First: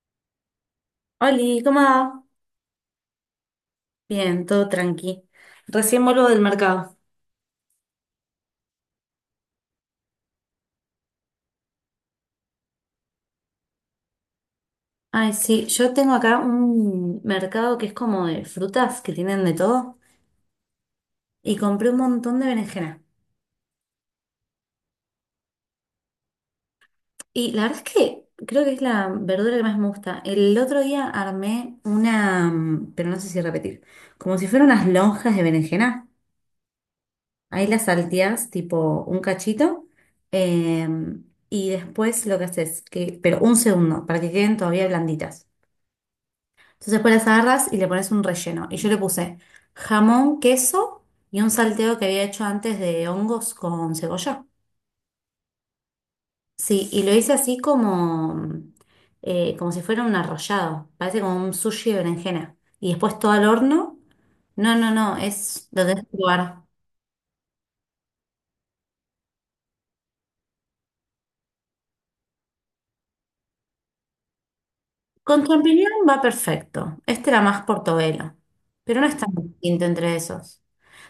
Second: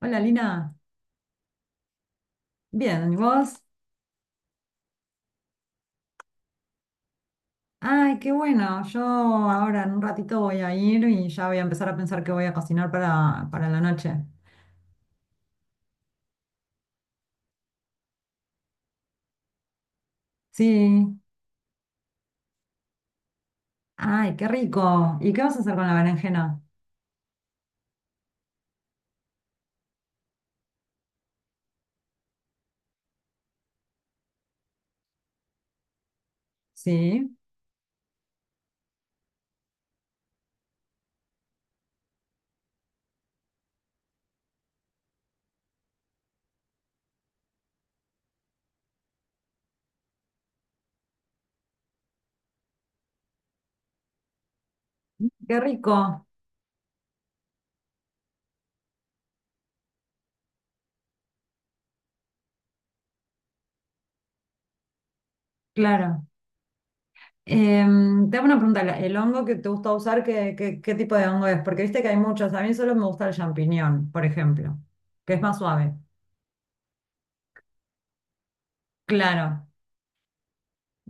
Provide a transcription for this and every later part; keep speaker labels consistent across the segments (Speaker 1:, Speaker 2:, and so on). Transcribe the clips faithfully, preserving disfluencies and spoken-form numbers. Speaker 1: Hola Lina,
Speaker 2: Oli, ¿cómo va?
Speaker 1: bien, ¿y vos?
Speaker 2: Bien, todo tranqui. Recién vuelvo del mercado.
Speaker 1: Ay, qué bueno, yo ahora en un ratito voy a ir y ya voy a empezar a pensar qué voy a cocinar para, para la noche.
Speaker 2: Ay, sí, yo tengo acá un mercado que es como de frutas, que tienen de todo,
Speaker 1: Sí,
Speaker 2: y compré un montón de berenjena.
Speaker 1: ay, qué rico. ¿Y qué vas a hacer con la berenjena?
Speaker 2: Y la verdad es que creo que es la verdura que más me gusta. El otro día armé una, mm, pero no sé si repetir, como si fueran unas lonjas de berenjena.
Speaker 1: Sí,
Speaker 2: Ahí las salteás tipo un cachito, em, y después lo que haces, que, pero un segundo, para que queden todavía blanditas. Entonces después las agarras y le pones un relleno. Y yo le puse jamón, queso y un salteo que había hecho antes de hongos con cebolla.
Speaker 1: qué rico,
Speaker 2: Sí, y lo hice así como, eh, como si fuera un arrollado. Parece como un sushi de berenjena. Y después todo al horno. No, no, no, es lo tenés que
Speaker 1: claro.
Speaker 2: probar.
Speaker 1: Em, te hago una pregunta, ¿la- ¿el hongo que te gusta usar, qué, qué, qué tipo de hongo es? Porque viste que hay muchos, a mí solo me gusta el champiñón, por ejemplo, que
Speaker 2: Con
Speaker 1: es más suave.
Speaker 2: champiñón va perfecto. Este era más portobelo. Pero no es tan
Speaker 1: Claro.
Speaker 2: distinto entre esos.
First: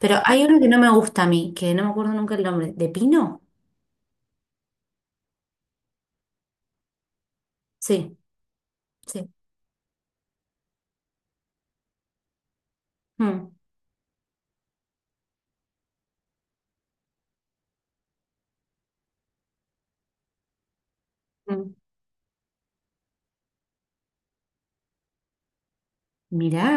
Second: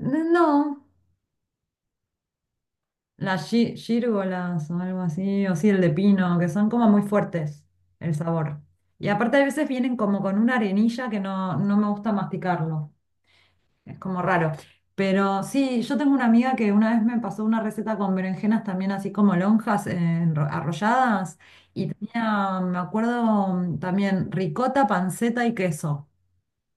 Speaker 2: Pero hay uno que no
Speaker 1: No.
Speaker 2: me gusta a mí, que no me acuerdo nunca el nombre. ¿De pino?
Speaker 1: Las gí- gírgolas o algo así, o sí, el de pino, que son como muy fuertes el
Speaker 2: Sí,
Speaker 1: sabor. Y
Speaker 2: sí.
Speaker 1: aparte a veces vienen como con una arenilla que no, no me gusta masticarlo,
Speaker 2: Mm,
Speaker 1: es como raro. Pero sí, yo tengo una amiga que una vez me pasó una receta con berenjenas también así como lonjas eh, enro- arrolladas
Speaker 2: mm.
Speaker 1: y tenía, me acuerdo, mm, también ricota, panceta y queso.
Speaker 2: Mirá,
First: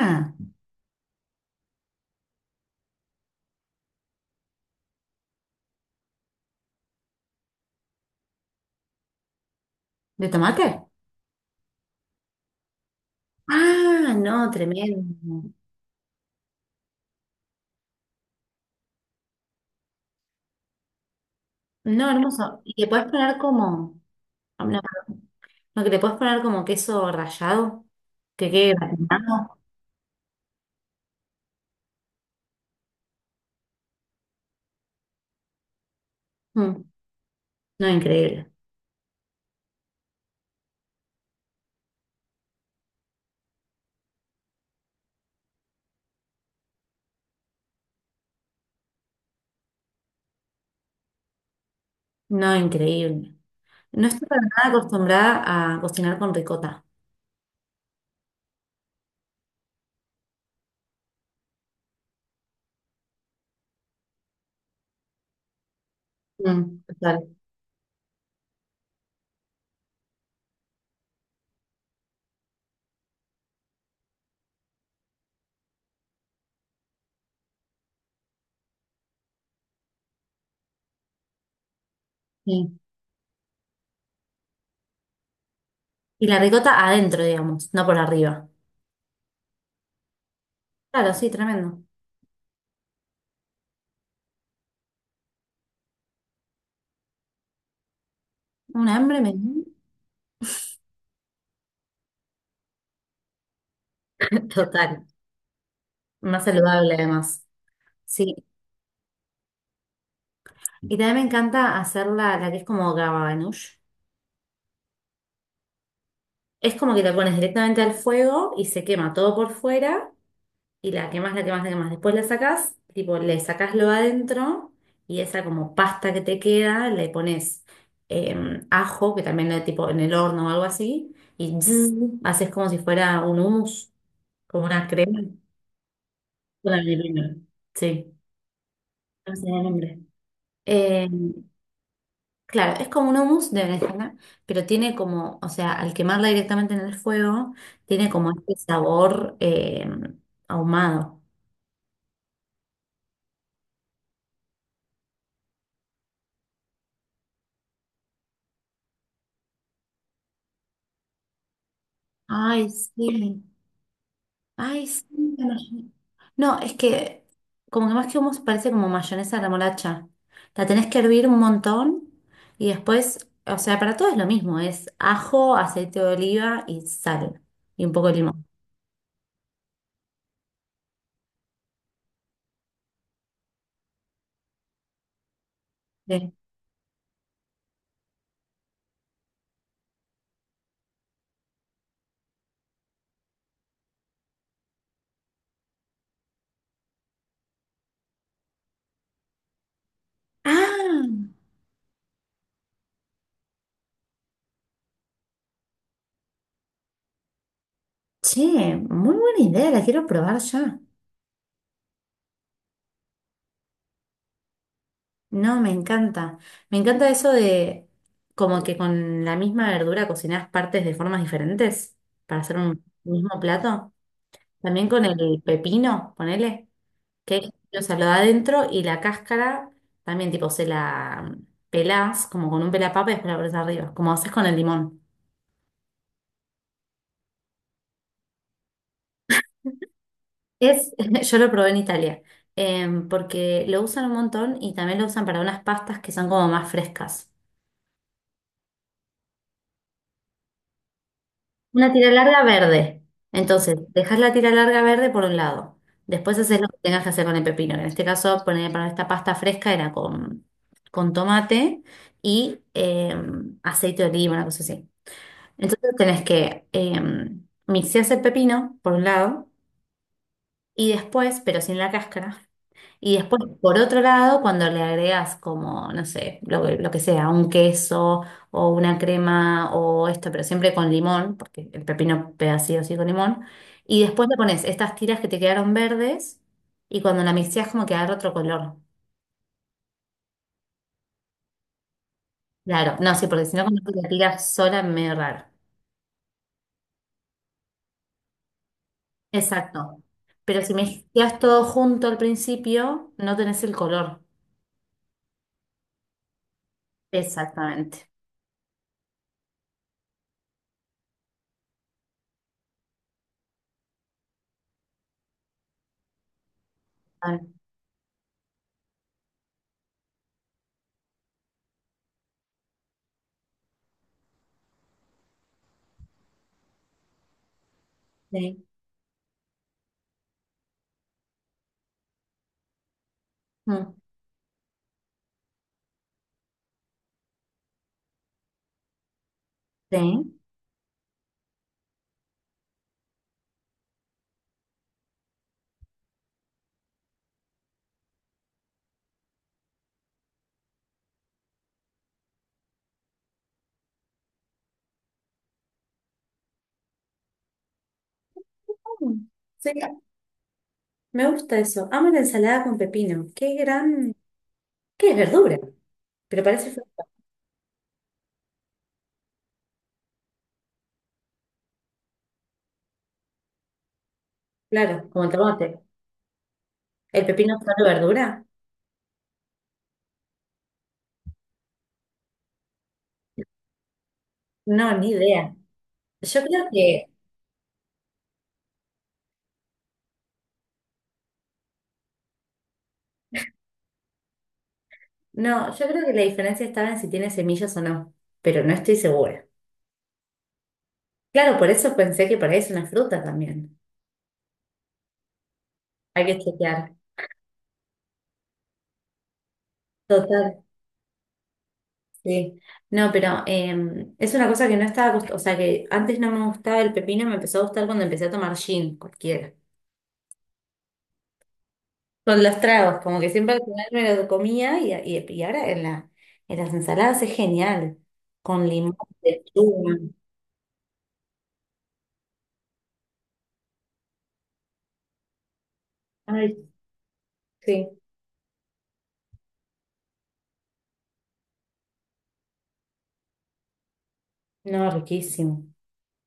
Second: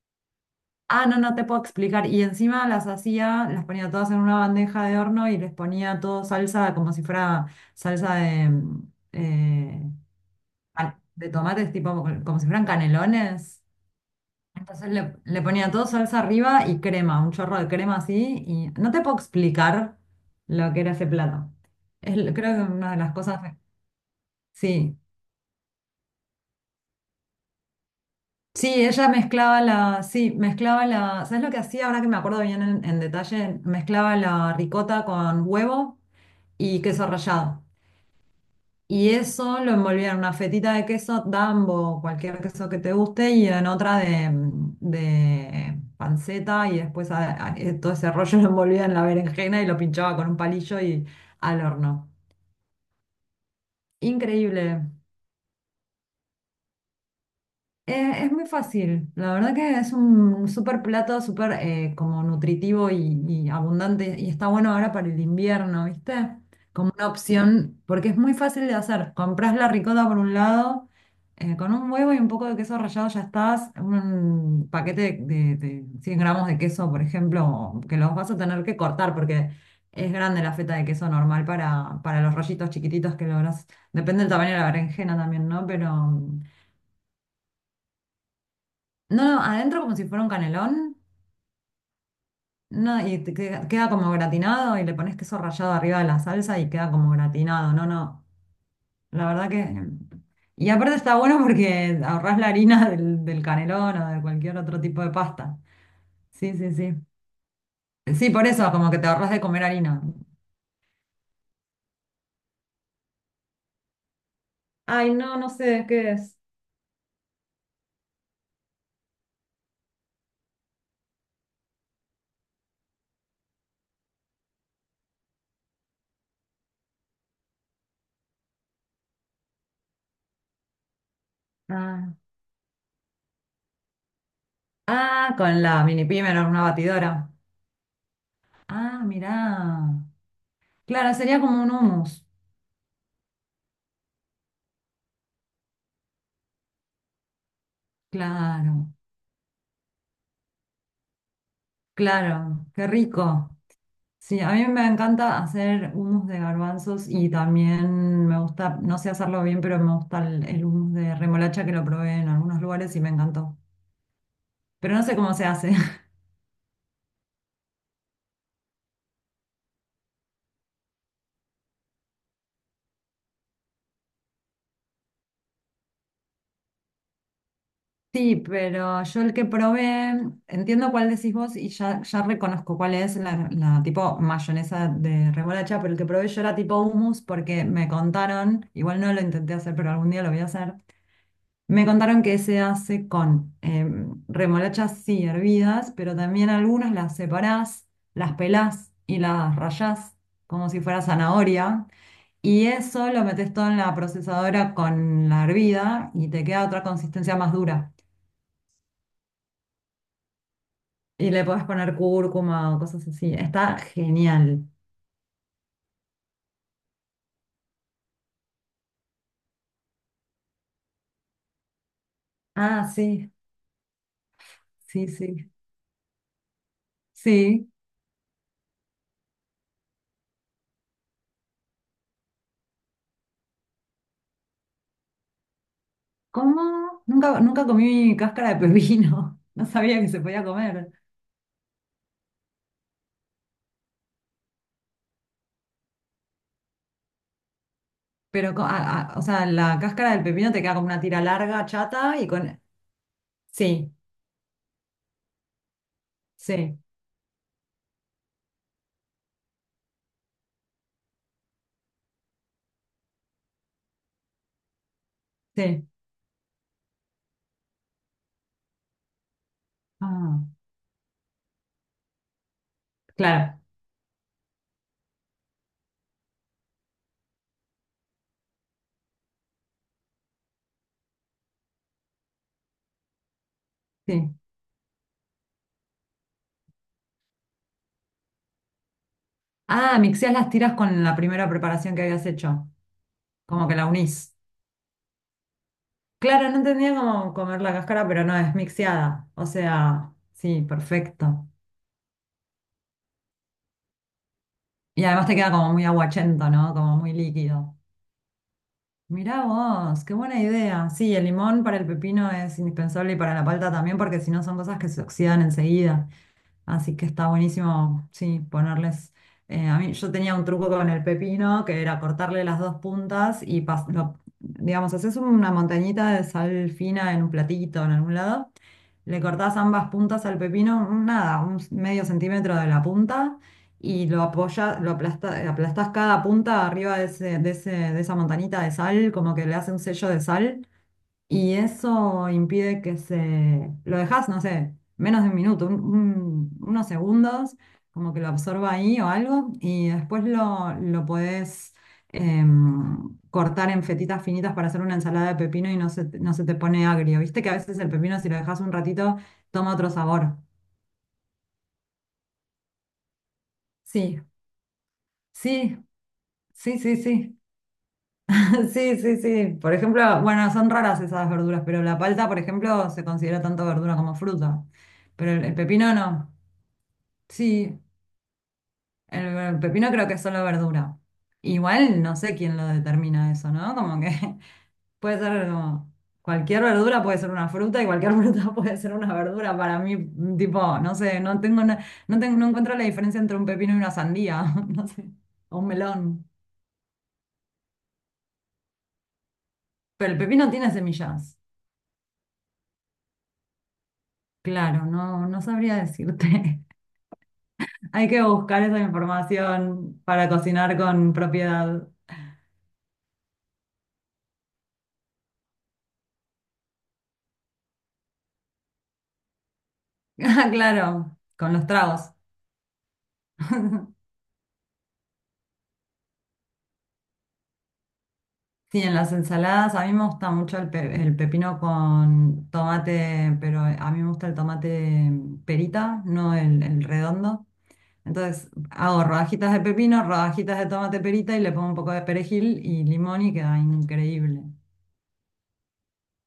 Speaker 1: Ah, no, no te puedo explicar. Y encima las hacía, las ponía todas en una bandeja de horno y les ponía todo salsa como si fuera salsa de, mm, eh,
Speaker 2: ¿de tomate?
Speaker 1: ah, de tomates, tipo como como si fueran canelones.
Speaker 2: Ah, no,
Speaker 1: Entonces
Speaker 2: tremendo.
Speaker 1: le, le ponía todo salsa arriba y crema, un chorro de crema así. Y no te puedo explicar lo que era ese plato.
Speaker 2: No,
Speaker 1: Es, l-
Speaker 2: hermoso.
Speaker 1: creo que
Speaker 2: ¿Y le
Speaker 1: una de
Speaker 2: puedes
Speaker 1: las
Speaker 2: poner
Speaker 1: cosas.
Speaker 2: como, no,
Speaker 1: Sí.
Speaker 2: no, no, que le puedes poner como queso rallado? Que
Speaker 1: Sí,
Speaker 2: quede
Speaker 1: ella
Speaker 2: gratinado.
Speaker 1: mezclaba la, sí, mezclaba la, ¿sabes lo que hacía? Ahora que me acuerdo bien en, en detalle, mezclaba la ricota con huevo y
Speaker 2: Mm.
Speaker 1: queso rallado.
Speaker 2: No, increíble.
Speaker 1: Y eso lo envolvía en una fetita de queso Dambo, cualquier queso que te guste, y en otra de, mm, de panceta, y después a- a- eh, todo ese rollo lo envolvía en la berenjena y lo pinchaba con un palillo y al horno.
Speaker 2: No, increíble. No estoy para nada
Speaker 1: Increíble.
Speaker 2: acostumbrada a cocinar con ricota.
Speaker 1: Eh, es muy fácil, la verdad que es un súper plato, súper eh, como nutritivo y, y abundante y está bueno ahora para el invierno, ¿viste?
Speaker 2: Mm,
Speaker 1: Como una
Speaker 2: total,
Speaker 1: opción, porque es muy fácil de hacer. Comprás la ricota por un lado, eh, con un huevo y un poco de queso rallado ya estás, un paquete de, de cien gramos de queso, por ejemplo, que los vas a tener que cortar porque es grande la feta de queso normal para, para los rollitos
Speaker 2: sí.
Speaker 1: chiquititos que lográs. Depende del tamaño de la berenjena también, ¿no? Pero...
Speaker 2: Y la ricota adentro, digamos, no por arriba.
Speaker 1: No, no, adentro como si fuera un canelón.
Speaker 2: Claro, sí, tremendo.
Speaker 1: No, y te queda, queda como gratinado y le pones queso rallado arriba de la salsa y queda como gratinado. No, no,
Speaker 2: Un hambre
Speaker 1: la
Speaker 2: me...
Speaker 1: verdad
Speaker 2: dio.
Speaker 1: que... Y aparte está bueno porque ahorrás la harina del, del canelón o de cualquier otro tipo
Speaker 2: Total.
Speaker 1: de pasta.
Speaker 2: Más
Speaker 1: Sí, sí, sí.
Speaker 2: saludable además.
Speaker 1: Sí,
Speaker 2: Sí.
Speaker 1: por eso, como que te ahorras de comer harina.
Speaker 2: Y también me encanta hacer la, la que es como gababanush.
Speaker 1: Ay, no, no sé de qué es.
Speaker 2: Es como que la pones directamente al fuego y se quema todo por fuera y la quemas, la quemas, la quemas. Después la sacás, tipo, le sacás lo adentro y esa como pasta que te queda le pones eh, ajo, que también lo tipo en el horno o algo así, y zzz,
Speaker 1: Ah,
Speaker 2: haces como si fuera un hummus, como una crema.
Speaker 1: ah, con la mini pimer en una
Speaker 2: Una
Speaker 1: batidora.
Speaker 2: melina. Sí,
Speaker 1: Ah,
Speaker 2: no sé el nombre.
Speaker 1: mirá. Claro,
Speaker 2: Em,
Speaker 1: sería como un hummus.
Speaker 2: Claro, es como un hummus de berenjena, pero tiene como, o sea, al quemarla directamente en el fuego, tiene como este
Speaker 1: Claro,
Speaker 2: sabor eh, ahumado.
Speaker 1: claro, qué rico. Sí, a mí me encanta hacer hummus de garbanzos y también me gusta, no sé hacerlo bien, pero me gusta el, el hummus de remolacha que lo probé en algunos
Speaker 2: Ay,
Speaker 1: lugares y me
Speaker 2: sí.
Speaker 1: encantó.
Speaker 2: Ay,
Speaker 1: Pero no
Speaker 2: sí.
Speaker 1: sé cómo
Speaker 2: La
Speaker 1: se hace.
Speaker 2: mayonesa. No, es que como que más que hummus parece como mayonesa a la molacha. La tenés que hervir un montón y después, o sea, para todo es lo mismo, es ajo, aceite de oliva y sal y un poco de
Speaker 1: Sí,
Speaker 2: limón.
Speaker 1: pero yo el que probé, entiendo cuál decís vos y ya, ya reconozco cuál es la, la tipo mayonesa de remolacha, pero el que probé
Speaker 2: Sí.
Speaker 1: yo era tipo hummus porque me contaron, igual no lo intenté hacer, pero algún día lo voy a hacer. Me contaron que se hace con em, remolachas, sí, hervidas, pero también algunas las separás, las pelás y las rayás como si fuera
Speaker 2: Ah,
Speaker 1: zanahoria. Y eso lo metes todo en la procesadora con la hervida y te queda otra consistencia más dura.
Speaker 2: che, muy buena idea, la quiero probar ya.
Speaker 1: Y le podés poner cúrcuma o cosas así. Está genial.
Speaker 2: No, me encanta. Me encanta eso de como que con la misma verdura cocinás partes de formas diferentes para hacer un
Speaker 1: Ah, sí,
Speaker 2: mismo plato. También con
Speaker 1: sí,
Speaker 2: el
Speaker 1: sí.
Speaker 2: pepino, ponele, que
Speaker 1: Sí.
Speaker 2: o sea, lo da adentro y la cáscara también tipo se la pelás como con un pelapapa y después la pones arriba, como haces con el limón.
Speaker 1: ¿Cómo? Nunca, nunca comí cáscara de pepino. No sabía que se podía comer.
Speaker 2: Es, yo lo probé en Italia, em, porque lo usan un montón y también lo usan para unas pastas que son como más frescas.
Speaker 1: Pero, co- a- a- o sea, la cáscara del pepino te queda como una tira larga,
Speaker 2: Una tira
Speaker 1: chata y
Speaker 2: larga
Speaker 1: con...
Speaker 2: verde. Entonces,
Speaker 1: Sí,
Speaker 2: dejas la tira larga verde por un lado. Después haces lo que
Speaker 1: sí,
Speaker 2: tengas que hacer con el pepino. Que en este caso, poner para esta pasta fresca era con, con tomate y eh, aceite de oliva, una cosa así.
Speaker 1: sí.
Speaker 2: Entonces tenés que eh, mixear el pepino por un lado
Speaker 1: Ah,
Speaker 2: y después, pero sin la cáscara, y después,
Speaker 1: claro,
Speaker 2: por otro lado, cuando le agregas como, no sé, lo, que lo que sea, un queso o una crema o esto, pero siempre con limón, porque el pepino pega sí o sí con limón, y después le
Speaker 1: sí.
Speaker 2: pones estas tiras que te quedaron verdes y cuando la mixeas como que agarra otro color.
Speaker 1: Ah, mixeás las tiras con la primera preparación que habías hecho,
Speaker 2: Claro, no, sí, porque si no,
Speaker 1: como que
Speaker 2: cuando
Speaker 1: la
Speaker 2: tú la
Speaker 1: unís.
Speaker 2: tiras sola es medio raro.
Speaker 1: Claro, no entendía cómo comer la cáscara, pero no, es mixeada. O
Speaker 2: Exacto.
Speaker 1: sea,
Speaker 2: Pero
Speaker 1: sí,
Speaker 2: si mezclas
Speaker 1: perfecto.
Speaker 2: todo junto al principio, no tenés el color.
Speaker 1: Y además te queda como muy aguachento, ¿no? Como muy líquido.
Speaker 2: Exactamente.
Speaker 1: Mirá vos, qué buena idea. Sí, el limón para el pepino es indispensable y para la palta también, porque si no son cosas que se oxidan enseguida. Así que está
Speaker 2: Ah,
Speaker 1: buenísimo, sí, ponerles. Eh, a mí, yo tenía un truco con el pepino que era cortarle las dos puntas y, pas- lo- digamos, haces una montañita de sal fina en un platito, en algún lado.
Speaker 2: sí.
Speaker 1: Le cortás ambas puntas al pepino, nada, un medio centímetro de la punta
Speaker 2: Mm.
Speaker 1: y lo apoyas, lo aplasta- aplastás cada punta arriba de ese- de ese- de esa montañita de sal, como que le hace un sello de
Speaker 2: Sí.
Speaker 1: sal y eso impide que se... Lo dejas, no sé, menos de un minuto, un- un- unos segundos, como que lo absorba ahí o algo, y después lo, lo podés em, cortar en fetitas finitas para hacer una ensalada de pepino y no se, te- no se te pone agrio. Viste que a veces el pepino, si lo dejas un ratito,
Speaker 2: Mm. Sí,
Speaker 1: toma otro sabor.
Speaker 2: me gusta eso. Amo la ensalada con pepino. Qué gran...
Speaker 1: Sí,
Speaker 2: ¿Qué es verdura?
Speaker 1: sí,
Speaker 2: Pero parece...
Speaker 1: sí,
Speaker 2: fr-
Speaker 1: sí, sí. Sí, sí, sí. Por ejemplo, bueno, son raras esas verduras, pero la palta, por ejemplo, se considera tanto verdura como fruta,
Speaker 2: Claro, como el
Speaker 1: pero el el
Speaker 2: tomate.
Speaker 1: pepino no.
Speaker 2: ¿El pepino es
Speaker 1: Sí,
Speaker 2: solo verdura?
Speaker 1: el, el pepino creo que es solo verdura. Igual no sé quién lo determina eso, ¿no? Como que
Speaker 2: No, ni
Speaker 1: puede ser
Speaker 2: idea.
Speaker 1: como
Speaker 2: Yo
Speaker 1: cualquier
Speaker 2: creo
Speaker 1: verdura
Speaker 2: que...
Speaker 1: puede ser una fruta y cualquier fruta puede ser una verdura. Para mí, mm, tipo, no sé, no tengo na- no tengo, no encuentro la diferencia entre un pepino y una sandía, no sé, o un
Speaker 2: No, yo creo que la
Speaker 1: melón.
Speaker 2: diferencia estaba en si tiene semillas o no, pero no estoy segura.
Speaker 1: Pero el pepino tiene semillas.
Speaker 2: Claro, por eso pensé que por ahí es una fruta también.
Speaker 1: Claro, no, no sabría
Speaker 2: Hay que
Speaker 1: decirte.
Speaker 2: chequear.
Speaker 1: Hay que buscar esa información para
Speaker 2: Total,
Speaker 1: cocinar con propiedad.
Speaker 2: sí. No, pero eh, es una cosa que no estaba... acost- O sea, que antes no me gustaba el pepino, me empezó a gustar cuando empecé a tomar gin, cualquiera.
Speaker 1: Ah, claro, con los tragos.
Speaker 2: Con los tragos, como que siempre al final me lo comía y, y- y ahora en la, en las ensaladas es genial. Con
Speaker 1: Sí, en
Speaker 2: limón,
Speaker 1: las ensaladas a mí
Speaker 2: lechuga.
Speaker 1: me gusta mucho el, pe- el pepino con tomate, pero a mí me gusta el tomate perita, no
Speaker 2: Ay,
Speaker 1: el, el redondo.
Speaker 2: sí.
Speaker 1: Entonces hago rodajitas de pepino, rodajitas de tomate perita y le pongo un poco de perejil y limón y queda increíble.
Speaker 2: No, riquísimo.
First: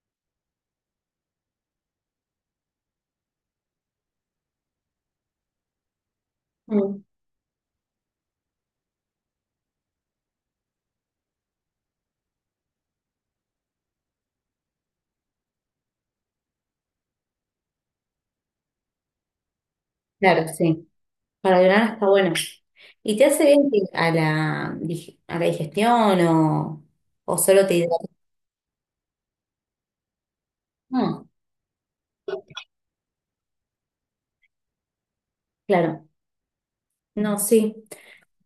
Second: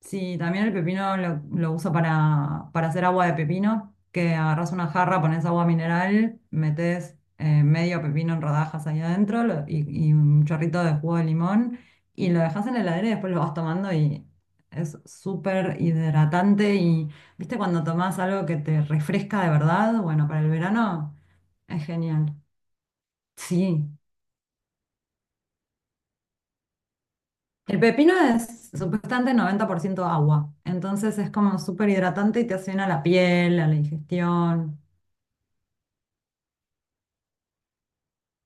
Speaker 1: Sí, también el pepino lo, lo uso para, para hacer agua de pepino, que agarras una jarra, pones agua mineral,
Speaker 2: Mm.
Speaker 1: metes eh, medio pepino en rodajas ahí adentro lo- y, y un chorrito de jugo de limón y lo dejas en la heladera y después lo vas tomando y es súper hidratante y, ¿viste? Cuando tomás algo que te refresca de verdad, bueno, para
Speaker 2: Claro,
Speaker 1: el
Speaker 2: sí.
Speaker 1: verano
Speaker 2: Para
Speaker 1: es
Speaker 2: ayunar está bueno.
Speaker 1: genial.
Speaker 2: ¿Y te hace bien que-
Speaker 1: Sí,
Speaker 2: a la, dig- a la digestión o, o solo te
Speaker 1: el
Speaker 2: hidrata?
Speaker 1: pepino es supuestamente noventa por ciento agua, entonces
Speaker 2: Mm,
Speaker 1: es como súper hidratante y te hace bien a la piel, a la digestión.
Speaker 2: claro. No, sí.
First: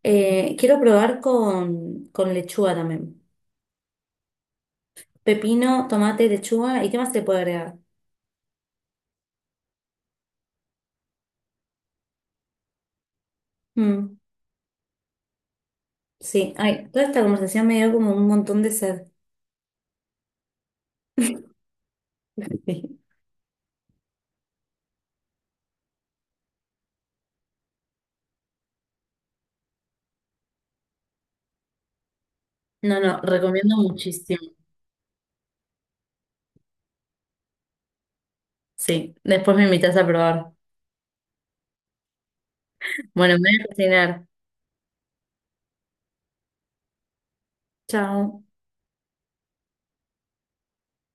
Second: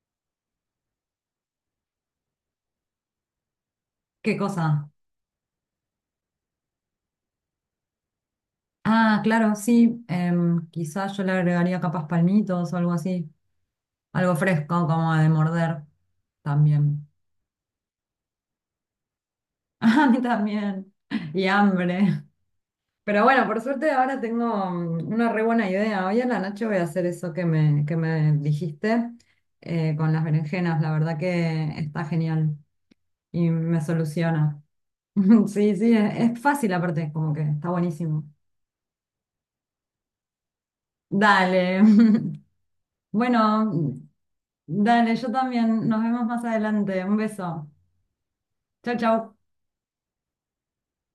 Speaker 2: Eh, quiero probar con, con lechuga también.
Speaker 1: ¿Qué cosa?
Speaker 2: Pepino, tomate, lechuga. ¿Y qué más se puede agregar?
Speaker 1: Ah, claro, sí, em, quizás yo le agregaría capas palmitos o algo así,
Speaker 2: Mm.
Speaker 1: algo fresco como de morder
Speaker 2: Sí, ay, toda
Speaker 1: también.
Speaker 2: esta conversación me dio como un montón de sed.
Speaker 1: A mí también, y hambre.
Speaker 2: Sí.
Speaker 1: Pero bueno, por suerte ahora tengo mm, una re buena idea. Hoy en la noche voy a hacer eso que me, que me dijiste eh, con las berenjenas, la verdad que está genial
Speaker 2: No, no,
Speaker 1: y
Speaker 2: recomiendo
Speaker 1: me
Speaker 2: muchísimo.
Speaker 1: soluciona. Sí, sí, es, es fácil aparte, como que está buenísimo.
Speaker 2: Sí, después me invitas a probar.
Speaker 1: Dale.
Speaker 2: Bueno, me voy a
Speaker 1: Bueno,
Speaker 2: cocinar.
Speaker 1: dale, yo también. Nos vemos más adelante. Un beso.
Speaker 2: Chao.
Speaker 1: Chau, chau.